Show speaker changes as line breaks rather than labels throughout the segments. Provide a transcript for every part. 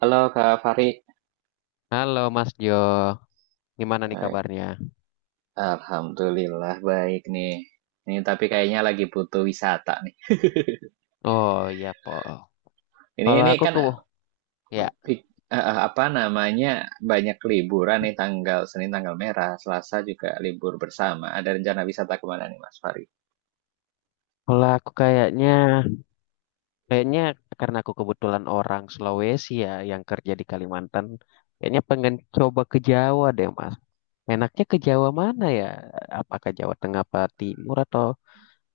Halo Kak Fari.
Halo Mas Jo, gimana nih
Baik.
kabarnya?
Alhamdulillah baik nih. Ini tapi kayaknya lagi butuh wisata nih.
Oh iya po.
Ini
Kalau
ini
aku
kan
ke, ya
apa namanya banyak liburan nih tanggal Senin tanggal merah, Selasa juga libur bersama. Ada rencana wisata kemana nih Mas Fari?
kalau aku, kayaknya karena aku kebetulan orang Sulawesi ya yang kerja di Kalimantan, kayaknya pengen coba ke Jawa deh Mas. Enaknya ke Jawa mana ya? Apakah Jawa Tengah, apa Timur atau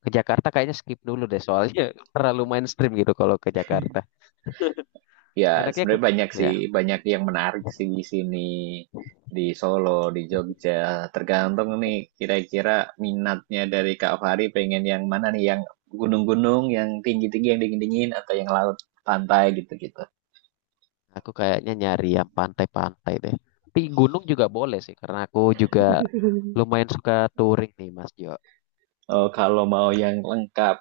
ke Jakarta? Kayaknya skip dulu deh soalnya terlalu mainstream gitu kalau ke Jakarta.
Ya,
Enaknya ke,
sebenarnya banyak sih,
ya
banyak yang menarik sih di sini, di Solo, di Jogja. Tergantung nih, kira-kira minatnya dari Kak Fahri pengen yang mana nih, yang gunung-gunung, yang tinggi-tinggi, yang dingin-dingin, atau yang laut, pantai gitu-gitu.
Aku kayaknya nyari yang pantai-pantai deh. Tapi gunung juga boleh sih, karena aku juga lumayan suka touring nih, Mas Jo.
Oh, kalau mau yang lengkap,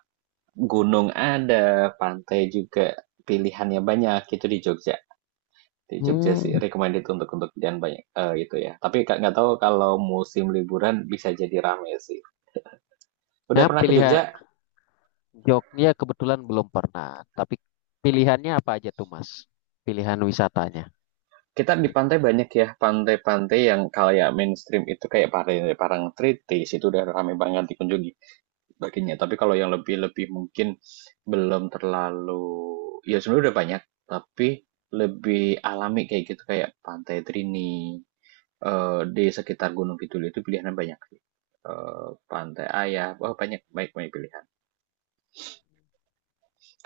gunung ada, pantai juga, pilihannya banyak, itu di Jogja. Di Jogja sih
Hmm,
recommended untuk jalan banyak itu ya. Tapi Kak, nggak tahu kalau musim liburan bisa jadi rame sih. Udah
nah,
pernah ke
pilihan
Jogja?
Jogja kebetulan belum pernah, tapi pilihannya apa aja tuh, Mas? Pilihan wisatanya.
Kita di pantai banyak ya, pantai-pantai yang kayak mainstream itu kayak pantai Parangtritis itu udah ramai banget dikunjungi baginya. Tapi kalau yang lebih-lebih mungkin belum terlalu, ya sebenarnya udah banyak, tapi lebih alami kayak gitu kayak Pantai Trini di sekitar Gunung Kidul itu pilihannya banyak sih. Pantai Ayah, oh banyak baik banyak pilihan.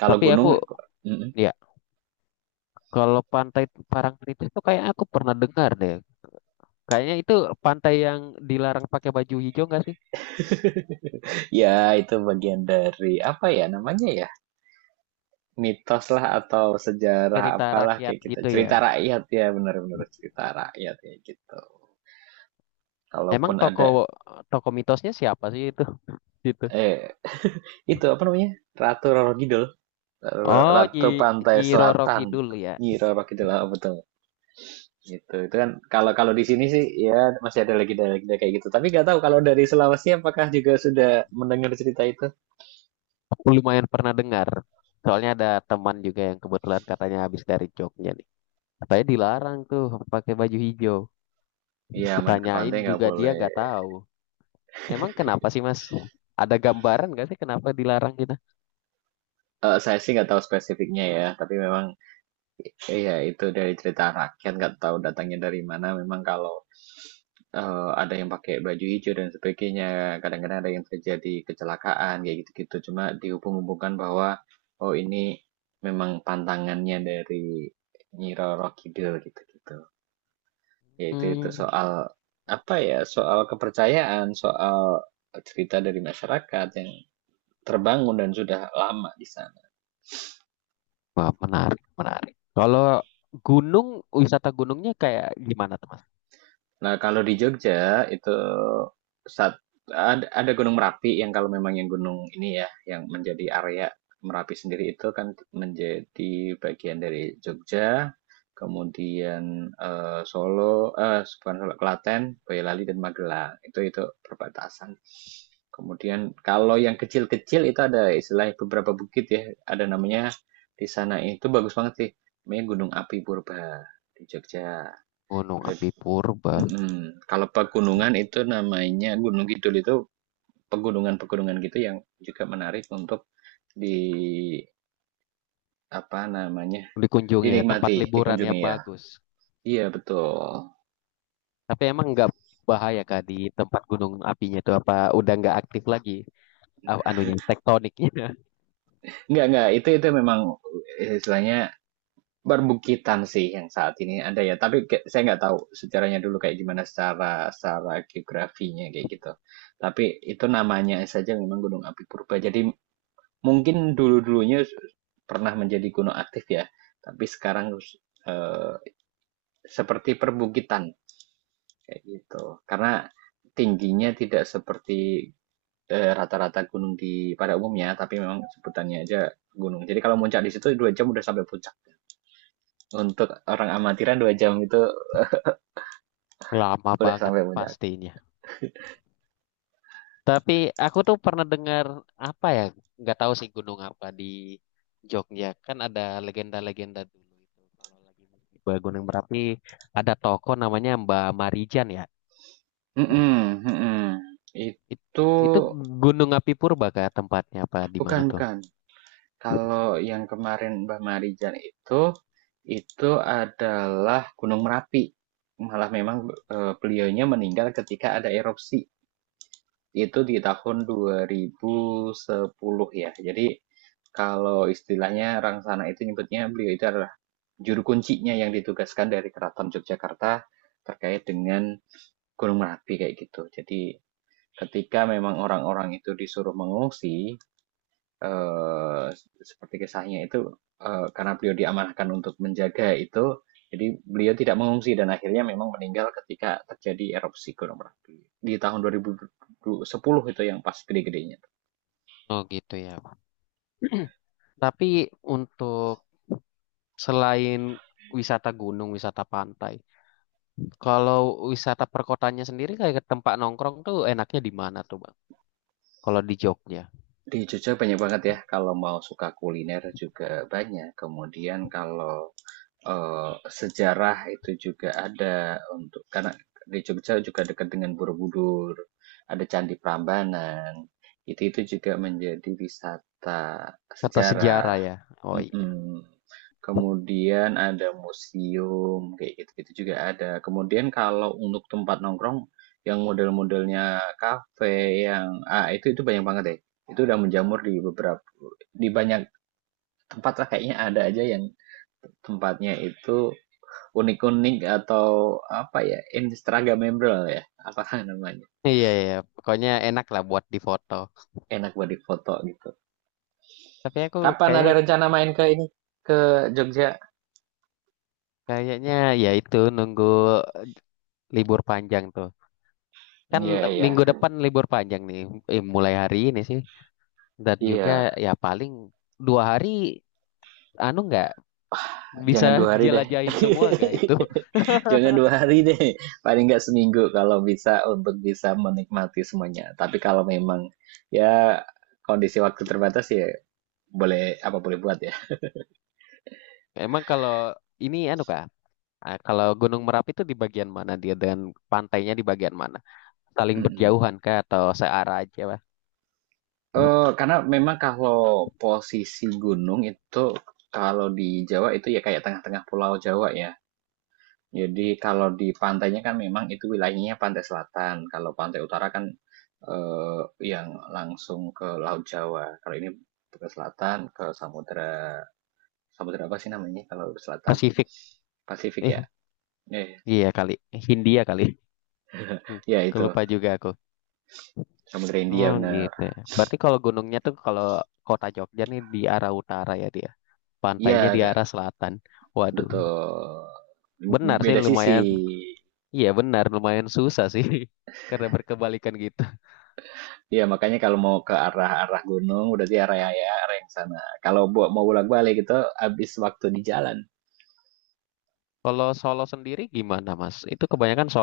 Kalau
Tapi
gunung.
aku,
Mm, mm.
ya, kalau pantai Parangtritis itu kayaknya aku pernah dengar deh. Kayaknya itu pantai yang dilarang pakai baju hijau nggak sih?
Ya, itu bagian dari apa ya namanya ya? Mitos lah atau sejarah
Cerita
apalah
rakyat
kayak gitu.
gitu ya.
Cerita rakyat ya, benar-benar cerita rakyat ya gitu.
Emang
Kalaupun
toko
ada,
toko mitosnya siapa sih itu? Gitu.
eh itu apa namanya? Ratu Roro Kidul,
Oh,
Ratu
Nyi,
Pantai
Nyi Roro
Selatan.
Kidul ya.
Nyi Roro Kidul, ah, betul. Gitu. Itu kan kalau kalau di sini sih ya masih ada lagi kayak gitu. Tapi nggak tahu kalau dari Sulawesi apakah juga sudah mendengar cerita itu?
Aku lumayan pernah dengar. Soalnya ada teman juga yang kebetulan katanya habis dari Jogja nih. Katanya dilarang tuh pakai baju hijau.
Iya, main ke
Kutanyain
pantai nggak
juga dia
boleh.
nggak tahu. Emang kenapa sih Mas? Ada gambaran nggak sih kenapa dilarang gitu?
Saya sih nggak tahu spesifiknya ya, tapi memang iya, itu dari cerita rakyat, nggak tahu datangnya dari mana. Memang kalau ada yang pakai baju hijau dan sebagainya, kadang-kadang ada yang terjadi kecelakaan, kayak gitu-gitu. Cuma dihubung-hubungkan bahwa, oh ini memang pantangannya dari Nyi Roro Kidul, gitu-gitu. Yaitu, itu
Hmm,
soal, apa ya, soal kepercayaan, soal cerita dari masyarakat yang terbangun dan sudah lama di sana.
wah, menarik, menarik. Kalau gunung, wisata gunungnya kayak gimana tuh Mas?
Nah, kalau di Jogja itu saat ada Gunung Merapi yang kalau memang yang gunung ini ya, yang menjadi area Merapi sendiri itu kan menjadi bagian dari Jogja, kemudian Solo, eh bukan Solo, Klaten, Boyolali dan Magelang. Itu perbatasan. Kemudian kalau yang kecil-kecil itu ada istilah beberapa bukit ya, ada namanya di sana itu bagus banget sih. Namanya Gunung Api Purba di Jogja.
Gunung
Ada.
Api Purba
Mhm. Kalau pegunungan itu namanya Gunung Kidul itu pegunungan-pegunungan gitu yang juga menarik untuk di apa namanya
dikunjungi ya, tempat
dinikmati,
liburan
dikunjungi
yang
ya.
bagus.
Iya betul.
Tapi emang nggak bahaya kak di tempat gunung apinya itu apa udah nggak aktif lagi anunya tektoniknya
Enggak, itu memang istilahnya perbukitan sih yang saat ini ada ya. Tapi saya nggak tahu sejarahnya dulu kayak gimana secara secara geografinya kayak gitu. Tapi itu namanya saja memang Gunung Api Purba. Jadi mungkin dulu-dulunya pernah menjadi gunung aktif ya, tapi sekarang, eee, seperti perbukitan, kayak gitu. Karena tingginya tidak seperti, rata-rata gunung di pada umumnya, tapi memang sebutannya aja gunung. Jadi kalau muncak di situ 2 jam udah sampai puncak. Untuk orang amatiran 2 jam itu
lama
udah
banget
sampai puncak.
pastinya. Tapi aku tuh pernah dengar apa ya, nggak tahu sih gunung apa di Jogja, kan ada legenda-legenda dulu itu kalau lagi di Gunung Merapi ada toko namanya Mbak Marijan ya.
Mhm, mhm.
It-
Itu
itu Gunung Api Purba kah tempatnya apa di mana
bukan,
tuh?
bukan. Kalau yang kemarin Mbak Marijan itu adalah Gunung Merapi. Malah memang beliaunya meninggal ketika ada erupsi. Itu di tahun 2010 ya. Jadi kalau istilahnya Rangsana itu nyebutnya beliau itu adalah juru kuncinya yang ditugaskan dari Keraton Yogyakarta terkait dengan Gunung Merapi kayak gitu. Jadi ketika memang orang-orang itu disuruh mengungsi, eh, seperti kisahnya itu karena beliau diamanahkan untuk menjaga itu, jadi beliau tidak mengungsi dan akhirnya memang meninggal ketika terjadi erupsi Gunung Merapi di tahun 2010 itu yang pas gede-gedenya.
Oh gitu ya. Tapi untuk selain wisata gunung, wisata pantai, kalau wisata perkotanya sendiri kayak ke tempat nongkrong tuh enaknya di mana tuh Bang? Kalau di Jogja,
Di Jogja banyak banget ya, kalau mau suka kuliner juga banyak. Kemudian kalau eh, sejarah itu juga ada untuk karena di Jogja juga dekat dengan Borobudur, ada Candi Prambanan. Itu juga menjadi wisata
kata sejarah
sejarah.
ya. Oh iya.
Mm-mm. Kemudian ada museum kayak gitu itu juga ada. Kemudian kalau untuk tempat nongkrong yang model-modelnya kafe yang itu banyak banget deh. Itu udah menjamur di beberapa di banyak tempat lah kayaknya ada aja yang tempatnya itu unik-unik atau apa ya, Instagramable ya, apa namanya.
Iya iya, iya, pokoknya enak lah buat difoto.
Enak buat difoto gitu.
Tapi aku
Kapan ada
kayak
rencana main ke ini? Ke Jogja?
kayaknya ya itu nunggu libur panjang tuh. Kan
Iya, iya.
minggu depan libur panjang nih, mulai hari ini sih. Dan juga
Iya,
ya paling dua hari, anu nggak bisa
jangan 2 hari deh.
dijelajahin semua gak itu?
Jangan 2 hari deh. Paling nggak seminggu kalau bisa untuk bisa menikmati semuanya. Tapi kalau memang ya kondisi waktu terbatas ya boleh apa boleh buat ya.
Emang kalau ini anu kak, kalau Gunung Merapi itu di bagian mana dia dan pantainya di bagian mana? Saling
Mm-mm.
berjauhan kah atau searah aja? Pak?
Karena memang kalau posisi gunung itu, kalau di Jawa itu ya kayak tengah-tengah Pulau Jawa ya. Jadi kalau di pantainya kan memang itu wilayahnya pantai selatan, kalau pantai utara kan, eee, yang langsung ke Laut Jawa. Kalau ini ke selatan, ke samudra samudra apa sih namanya kalau selatan?
Pasifik,
Pasifik
eh
ya? Eh,
iya kali, Hindia kali. Hmm,
ya itu,
lupa juga aku.
Samudra India
Oh
benar.
gitu ya. Berarti kalau gunungnya tuh kalau kota Jogja nih di arah utara ya dia. Pantainya
Iya,
di
Kak,
arah selatan. Waduh.
betul.
Benar
B
sih
Beda sisi.
lumayan. Iya benar lumayan susah sih. Karena berkebalikan gitu.
Iya, makanya kalau mau ke arah-arah gunung, berarti area ya, area yang sana. Kalau buat mau bolak-balik itu habis waktu di jalan.
Kalau Solo sendiri gimana Mas? Itu kebanyakan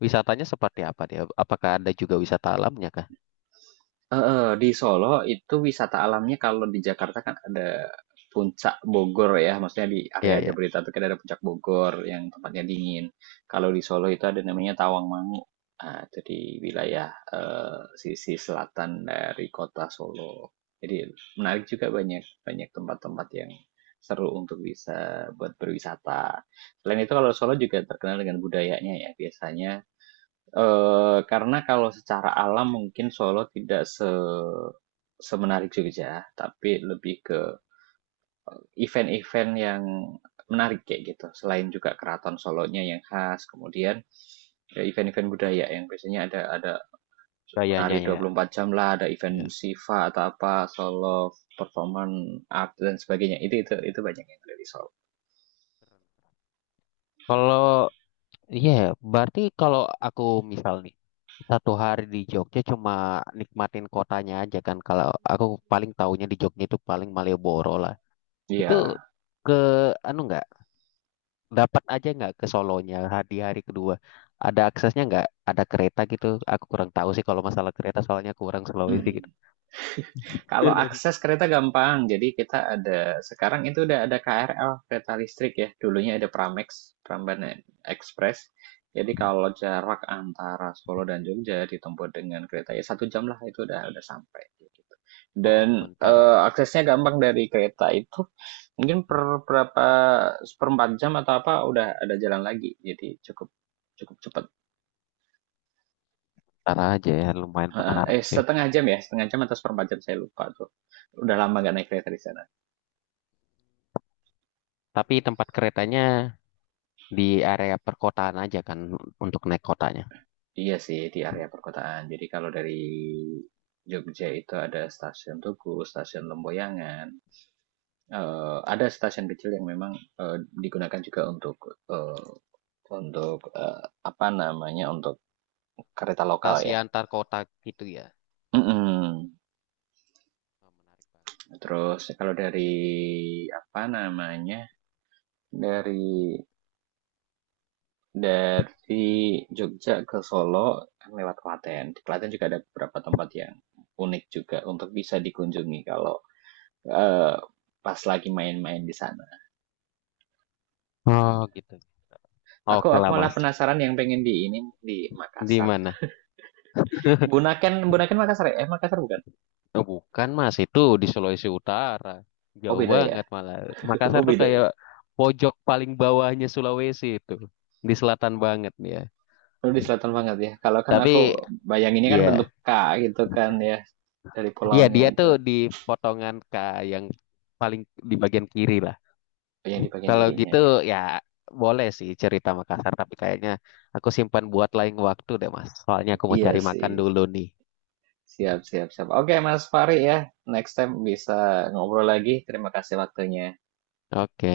wisatanya seperti apa dia? Apakah ada juga wisata alamnya kah?
Heeh, di Solo itu wisata alamnya kalau di Jakarta kan ada Puncak Bogor ya, maksudnya di
Ya
area
ya.
Jabodetabek kan ada Puncak Bogor yang tempatnya dingin. Kalau di Solo itu ada namanya Tawangmangu. Nah, itu di wilayah sisi selatan dari kota Solo. Jadi menarik juga banyak banyak tempat-tempat yang seru untuk bisa buat berwisata. Selain itu kalau Solo juga terkenal dengan budayanya ya, biasanya karena kalau secara alam mungkin Solo tidak se semenarik Jogja, tapi lebih ke event-event yang menarik kayak gitu. Selain juga keraton Solonya yang khas, kemudian ya event-event budaya yang biasanya ada menari
Gayanya
dua
ya.
puluh empat jam lah, ada event
Ya.
Siva atau apa, Solo Performance Art dan sebagainya. Itu banyak yang dari Solo.
Kalau Iya, berarti kalau aku misal nih satu hari di Jogja cuma nikmatin kotanya aja kan. Kalau aku paling taunya di Jogja itu paling Malioboro lah. Itu
Iya,
ke anu nggak dapat aja nggak ke Solonya di hari kedua? Ada aksesnya nggak? Ada kereta gitu? Aku kurang tahu sih kalau masalah kereta soalnya aku kurang Sulawesi gitu.
mhm. Kalau akses kereta gampang, jadi kita ada sekarang itu udah ada KRL kereta listrik ya. Dulunya ada Pramex, Prambanan Express. Jadi kalau jarak antara Solo dan Jogja ditempuh dengan kereta ya 1 jam lah itu udah sampai. Gitu.
Oh,
Dan
bentar aja.
aksesnya gampang dari kereta itu mungkin per berapa seperempat jam atau apa udah ada jalan lagi. Jadi cukup cukup cepat.
Bentar aja ya, lumayan menarik sih.
Setengah jam ya, setengah jam atau seperempat jam saya lupa tuh. Udah lama gak naik kereta di sana.
Tapi tempat keretanya di area perkotaan aja kan untuk naik kotanya.
Iya sih, di area perkotaan. Jadi kalau dari Jogja itu ada stasiun Tugu, stasiun Lemboyangan. Ada stasiun kecil yang memang eh, digunakan juga untuk eh, untuk eh, apa namanya untuk kereta lokal
Transportasi
ya.
antar kota gitu ya.
Mm-mm.
Oh, menarik banget.
Terus kalau dari apa namanya dari dari Jogja ke Solo kan lewat Klaten. Di Klaten juga ada beberapa tempat yang unik juga untuk bisa dikunjungi kalau Eee, pas lagi main-main di sana.
Oh, gitu.
Aku
Oke
aku
lah
malah
Mas.
penasaran yang pengen di ini, di
Di
Makassar.
mana?
Bunaken Bunaken Makassar ya? Eh, Makassar bukan?
Oh, bukan Mas, itu di Sulawesi Utara.
Oh,
Jauh
beda ya?
banget malah.
Oh,
Makassar tuh
beda ya?
kayak pojok paling bawahnya Sulawesi itu. Di selatan banget ya.
Lu di selatan banget ya? Kalau kan aku
Tapi
bayanginnya kan bentuk
ya,
K gitu kan ya, dari
ya
pulaunya
dia
itu.
tuh di potongan K yang paling di bagian kiri lah.
Oh, yang di bagian
Kalau
kirinya
gitu
ya.
ya boleh sih cerita Makassar, tapi kayaknya aku simpan buat lain waktu deh Mas. Soalnya aku mau
Iya
cari makan
sih.
dulu nih.
Siap, siap, siap. Oke Mas Fahri ya, next time bisa ngobrol lagi. Terima kasih waktunya.
Oke.